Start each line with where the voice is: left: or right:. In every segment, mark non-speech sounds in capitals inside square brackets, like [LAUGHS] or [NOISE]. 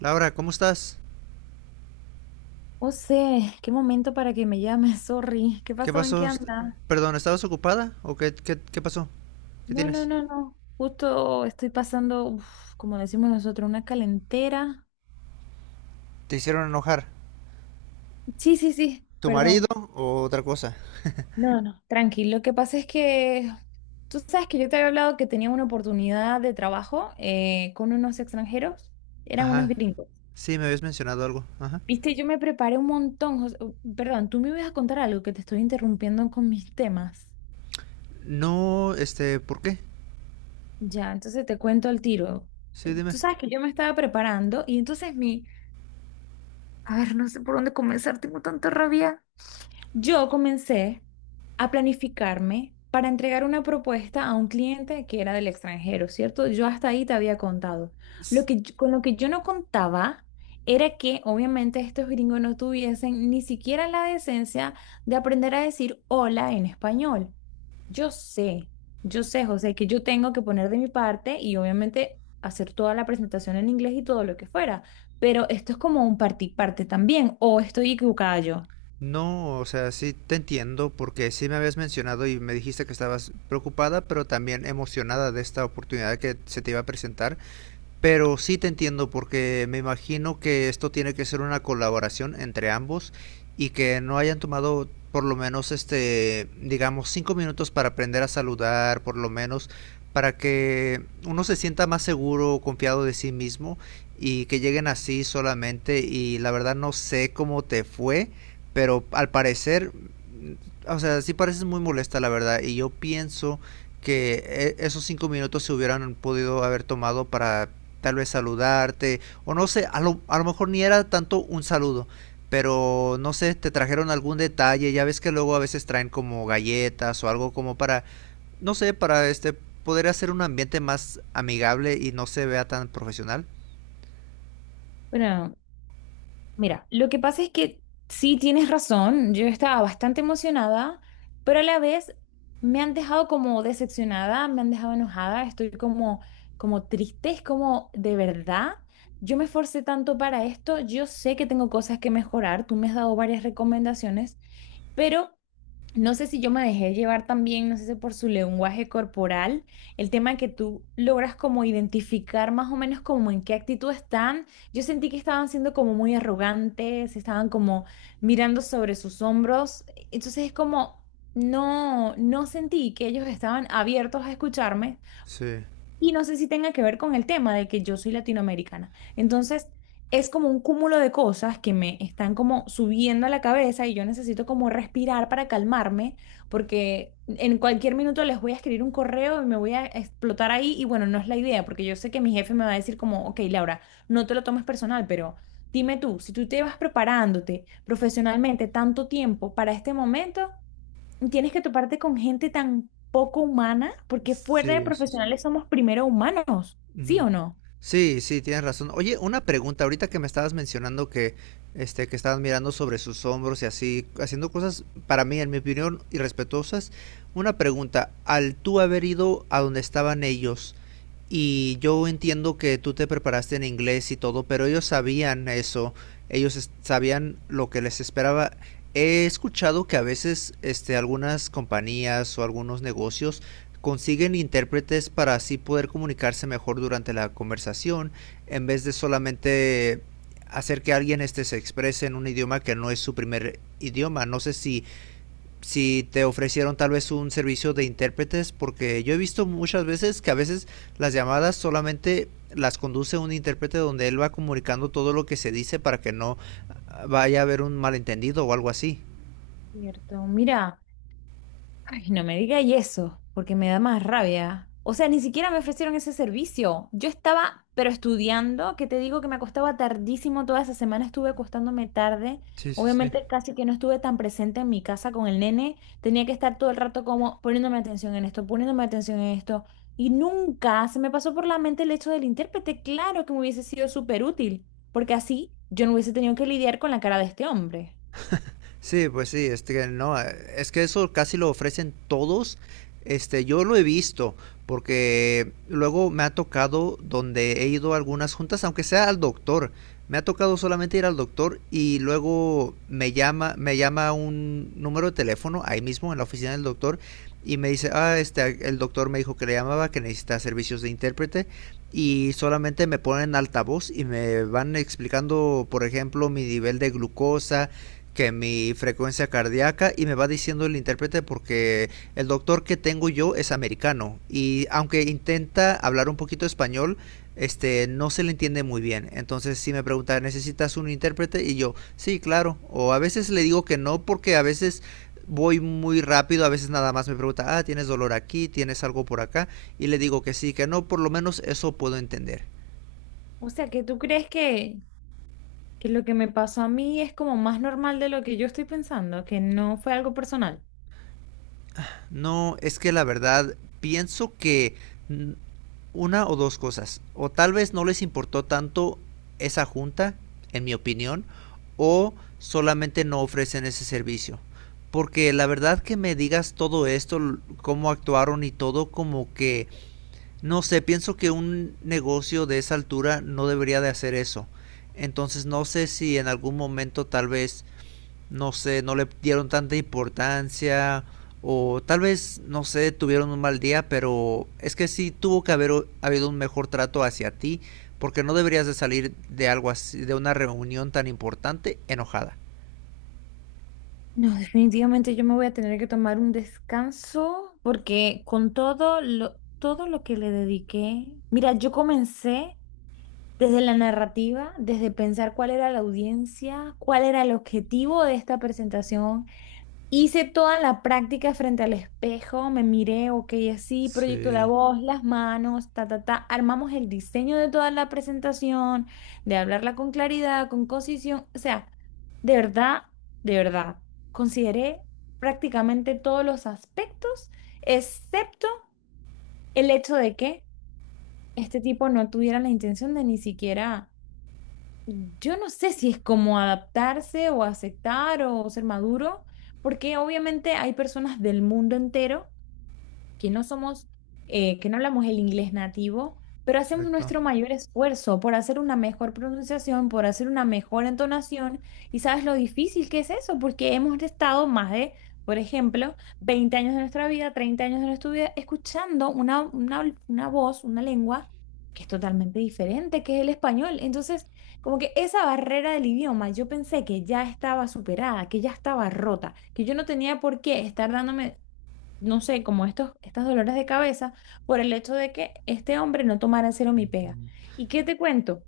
right: Laura, ¿cómo estás?
left: O sea, qué momento para que me llames, [LAUGHS] sorry. ¿Qué
right: ¿Qué
left: pasó? ¿En qué
right: pasó?
left: anda?
right: Perdón, ¿estabas ocupada? ¿O qué pasó? ¿Qué
left: No, no,
right: tienes?
left: no, no. Justo estoy pasando, uf, como decimos nosotros, una calentera.
right: ¿Te hicieron enojar?
left: Sí, sí, sí,
right: ¿Tu marido
left: perdón.
right: o otra cosa?
left: No, no, tranquilo. Lo que pasa es que tú sabes que yo te había hablado que tenía una oportunidad de trabajo con unos extranjeros. Eran unos
right: Ajá,
left: gringos.
right: sí, me habías mencionado algo. Ajá.
left: Viste, yo me preparé un montón. Perdón, tú me ibas a contar algo que te estoy interrumpiendo con mis temas.
right: No, este, ¿por qué?
left: Ya, entonces te cuento al tiro.
right: Sí, dime.
left: Tú sabes que yo me estaba preparando y entonces a ver, no sé por dónde comenzar, tengo tanta rabia. Yo comencé a planificarme para entregar una propuesta a un cliente que era del extranjero, ¿cierto? Yo hasta ahí te había contado.
right: S-
left: Con lo que yo no contaba era que obviamente estos gringos no tuviesen ni siquiera la decencia de aprender a decir hola en español. Yo sé, yo sé, José, que yo tengo que poner de mi parte y obviamente hacer toda la presentación en inglés y todo lo que fuera, pero esto es como un parte y parte también, o estoy equivocada yo.
right: No, o sea, sí te entiendo porque sí me habías mencionado y me dijiste que estabas preocupada, pero también emocionada de esta oportunidad que se te iba a presentar. Pero sí te entiendo porque me imagino que esto tiene que ser una colaboración entre ambos y que no hayan tomado por lo menos este, digamos, 5 minutos para aprender a saludar, por lo menos para que uno se sienta más seguro, confiado de sí mismo y que lleguen así solamente y la verdad no sé cómo te fue, pero al parecer, o sea, sí pareces muy molesta la verdad y yo pienso que esos 5 minutos se hubieran podido haber tomado para tal vez saludarte, o no sé, a lo mejor ni era tanto un saludo, pero no sé, te trajeron algún detalle, ya ves que luego a veces traen como galletas o algo como para, no sé, para este poder hacer un ambiente más amigable y no se vea tan profesional.
left: Bueno, mira, lo que pasa es que sí tienes razón, yo estaba bastante emocionada, pero a la vez me han dejado como decepcionada, me han dejado enojada, estoy como, como triste, es como de verdad, yo me esforcé tanto para esto, yo sé que tengo cosas que mejorar, tú me has dado varias recomendaciones, pero no sé si yo me dejé llevar también, no sé si por su lenguaje corporal, el tema de que tú logras como identificar más o menos como en qué actitud están. Yo sentí que estaban siendo como muy arrogantes, estaban como mirando sobre sus hombros. Entonces es como, no, no sentí que ellos estaban abiertos a escucharme,
right: Sí.
left: y no sé si tenga que ver con el tema de que yo soy latinoamericana. Entonces, es como un cúmulo de cosas que me están como subiendo a la cabeza y yo necesito como respirar para calmarme, porque en cualquier minuto les voy a escribir un correo y me voy a explotar ahí. Y bueno, no es la idea, porque yo sé que mi jefe me va a decir como, ok, Laura, no te lo tomes personal, pero dime tú, si tú te vas preparándote profesionalmente tanto tiempo para este momento tienes que toparte con gente tan poco humana, porque fuera de
right: Sí, sí, sí.
left: profesionales somos primero humanos, ¿sí
right: Ujú.
left: o no?
right: Sí, sí, tienes razón. Oye, una pregunta, ahorita que me estabas mencionando que, este, que estabas mirando sobre sus hombros y así, haciendo cosas, para mí, en mi opinión, irrespetuosas. Una pregunta, al tú haber ido a donde estaban ellos, y yo entiendo que tú te preparaste en inglés y todo, pero ellos sabían eso, ellos sabían lo que les esperaba. He escuchado que a veces este, algunas compañías o algunos negocios consiguen intérpretes para así poder comunicarse mejor durante la conversación, en vez de solamente hacer que alguien este, se exprese en un idioma que no es su primer idioma. No sé si te ofrecieron tal vez un servicio de intérpretes, porque yo he visto muchas veces que a veces las llamadas solamente las conduce un intérprete donde él va comunicando todo lo que se dice para que no vaya a haber un malentendido o algo así.
left: Cierto, mira. Ay, no me digáis eso, porque me da más rabia. O sea, ni siquiera me ofrecieron ese servicio. Yo estaba, pero estudiando, que te digo que me acostaba tardísimo, toda esa semana estuve acostándome tarde.
right: Sí, sí, sí.
left: Obviamente casi que no estuve tan presente en mi casa con el nene. Tenía que estar todo el rato como poniéndome atención en esto, poniéndome atención en esto. Y nunca se me pasó por la mente el hecho del intérprete. Claro que me hubiese sido súper útil, porque así yo no hubiese tenido que lidiar con la cara de este hombre.
right: Sí, pues sí, es que no, es que eso casi lo ofrecen todos. Este, yo lo he visto, porque luego me ha tocado donde he ido a algunas juntas, aunque sea al doctor. Me ha tocado solamente ir al doctor y luego me llama un número de teléfono ahí mismo en la oficina del doctor y me dice, ah, este, el doctor me dijo que le llamaba, que necesita servicios de intérprete y solamente me ponen altavoz y me van explicando, por ejemplo, mi nivel de glucosa, que mi frecuencia cardíaca y me va diciendo el intérprete porque el doctor que tengo yo es americano y aunque intenta hablar un poquito español, este no se le entiende muy bien. Entonces si me pregunta, ¿necesitas un intérprete? Y yo, sí, claro. O a veces le digo que no porque a veces voy muy rápido, a veces nada más me pregunta, ah, ¿tienes dolor aquí? ¿Tienes algo por acá? Y le digo que sí, que no, por lo menos eso puedo entender.
left: O sea, que tú crees que lo que me pasó a mí es como más normal de lo que yo estoy pensando, que no fue algo personal.
right: No, es que la verdad pienso que una o dos cosas. O tal vez no les importó tanto esa junta, en mi opinión, o solamente no ofrecen ese servicio. Porque la verdad que me digas todo esto, cómo actuaron y todo, como que, no sé, pienso que un negocio de esa altura no debería de hacer eso. Entonces no sé si en algún momento tal vez no sé, no le dieron tanta importancia o tal vez, no sé, tuvieron un mal día, pero es que sí tuvo que haber habido un mejor trato hacia ti, porque no deberías de salir de algo así, de una reunión tan importante enojada.
left: No, definitivamente yo me voy a tener que tomar un descanso porque con todo lo que le dediqué, mira, yo comencé desde la narrativa, desde pensar cuál era la audiencia, cuál era el objetivo de esta presentación. Hice toda la práctica frente al espejo, me miré, ok, así, proyecto la
right: Sí,
left: voz, las manos, ta, ta, ta. Armamos el diseño de toda la presentación, de hablarla con claridad, con concisión. O sea, de verdad, de verdad, consideré prácticamente todos los aspectos, excepto el hecho de que este tipo no tuviera la intención de ni siquiera, yo no sé si es como adaptarse o aceptar o ser maduro, porque obviamente hay personas del mundo entero que no somos, que no hablamos el inglés nativo, pero hacemos
right: exacto.
left: nuestro mayor esfuerzo por hacer una mejor pronunciación, por hacer una mejor entonación. Y sabes lo difícil que es eso, porque hemos estado más de, por ejemplo, 20 años de nuestra vida, 30 años de nuestra vida, escuchando una voz, una lengua que es totalmente diferente, que es el español. Entonces, como que esa barrera del idioma, yo pensé que ya estaba superada, que ya estaba rota, que yo no tenía por qué estar dándome no sé, como estas dolores de cabeza por el hecho de que este hombre no tomara en serio mi pega.
right: Ujú.
left: ¿Y qué te cuento?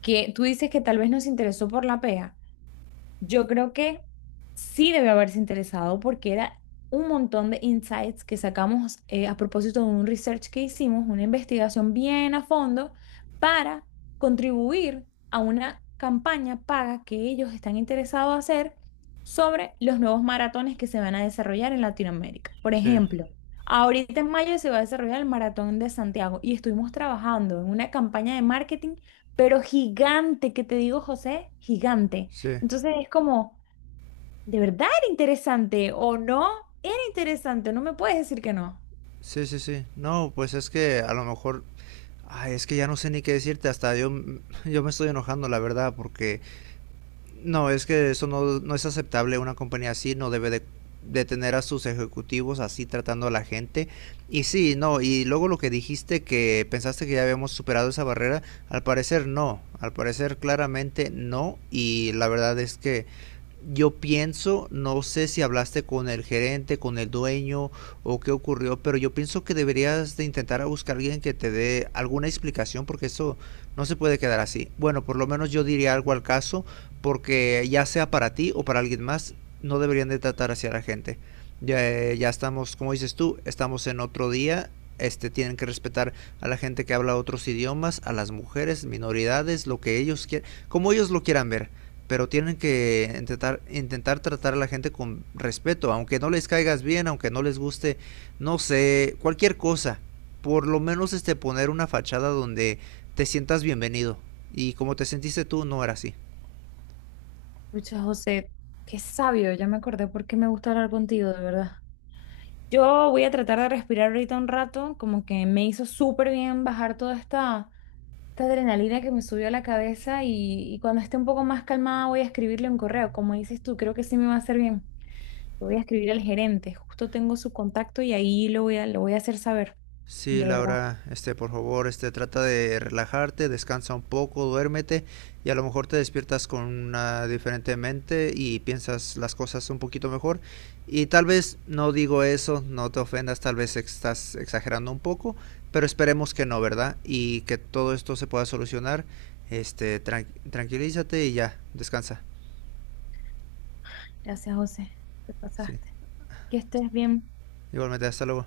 left: Que tú dices que tal vez no se interesó por la pega. Yo creo que sí debe haberse interesado porque era un montón de insights que sacamos a propósito de un research que hicimos, una investigación bien a fondo para contribuir a una campaña paga que ellos están interesados a hacer sobre los nuevos maratones que se van a desarrollar en Latinoamérica. Por
right: Sí,
left: ejemplo, ahorita en mayo se va a desarrollar el Maratón de Santiago y estuvimos trabajando en una campaña de marketing, pero gigante, que te digo, José, gigante,
right: sí,
left: entonces es como, ¿de verdad era interesante o no? Era interesante, no me puedes decir que no.
right: sí, sí, sí. No, pues es que a lo mejor, ay, es que ya no sé ni qué decirte, hasta yo, [LAUGHS] yo me estoy enojando, la verdad, porque no, es que eso no, no es aceptable. Una compañía así no debe de, tener a sus ejecutivos así tratando a la gente. Y sí, no, y luego lo que dijiste que pensaste que ya habíamos superado esa barrera, al parecer no, al parecer claramente no. Y la verdad es que yo pienso, no sé si hablaste con el gerente, con el dueño o qué ocurrió, pero yo pienso que deberías de intentar a buscar a alguien que te dé alguna explicación porque eso no se puede quedar así. Bueno, por lo menos yo diría algo al caso porque ya sea para ti o para alguien más, no deberían de tratar así a la gente. Ya, ya estamos, como dices tú, estamos en otro día. Este, tienen que respetar a la gente que habla otros idiomas, a las mujeres, minoridades, lo que ellos quieran, como ellos lo quieran ver pero tienen que intentar, intentar tratar a la gente con respeto, aunque no les caigas bien, aunque no les guste, no sé, cualquier cosa. Por lo menos este poner una fachada donde te sientas bienvenido. Y como te sentiste tú, no era así.
left: Pucha, José, qué sabio, ya me acordé por qué me gusta hablar contigo, de verdad. Yo voy a tratar de respirar ahorita un rato, como que me hizo súper bien bajar toda esta, esta adrenalina que me subió a la cabeza y cuando esté un poco más calmada voy a escribirle un correo, como dices tú, creo que sí me va a hacer bien. Lo voy a escribir al gerente, justo tengo su contacto y ahí lo voy a hacer saber,
right: Sí,
left: de verdad.
right: Laura, este, por favor, este, trata de relajarte, descansa un poco, duérmete y a lo mejor te despiertas con una diferente mente y piensas las cosas un poquito mejor. Y tal vez no digo eso, no te ofendas, tal vez estás exagerando un poco, pero esperemos que no, ¿verdad? Y que todo esto se pueda solucionar. Este, tranquilízate y ya, descansa.
left: Gracias, José, te
right: Sí.
left: pasaste. Que estés bien.
right: Igualmente, hasta luego.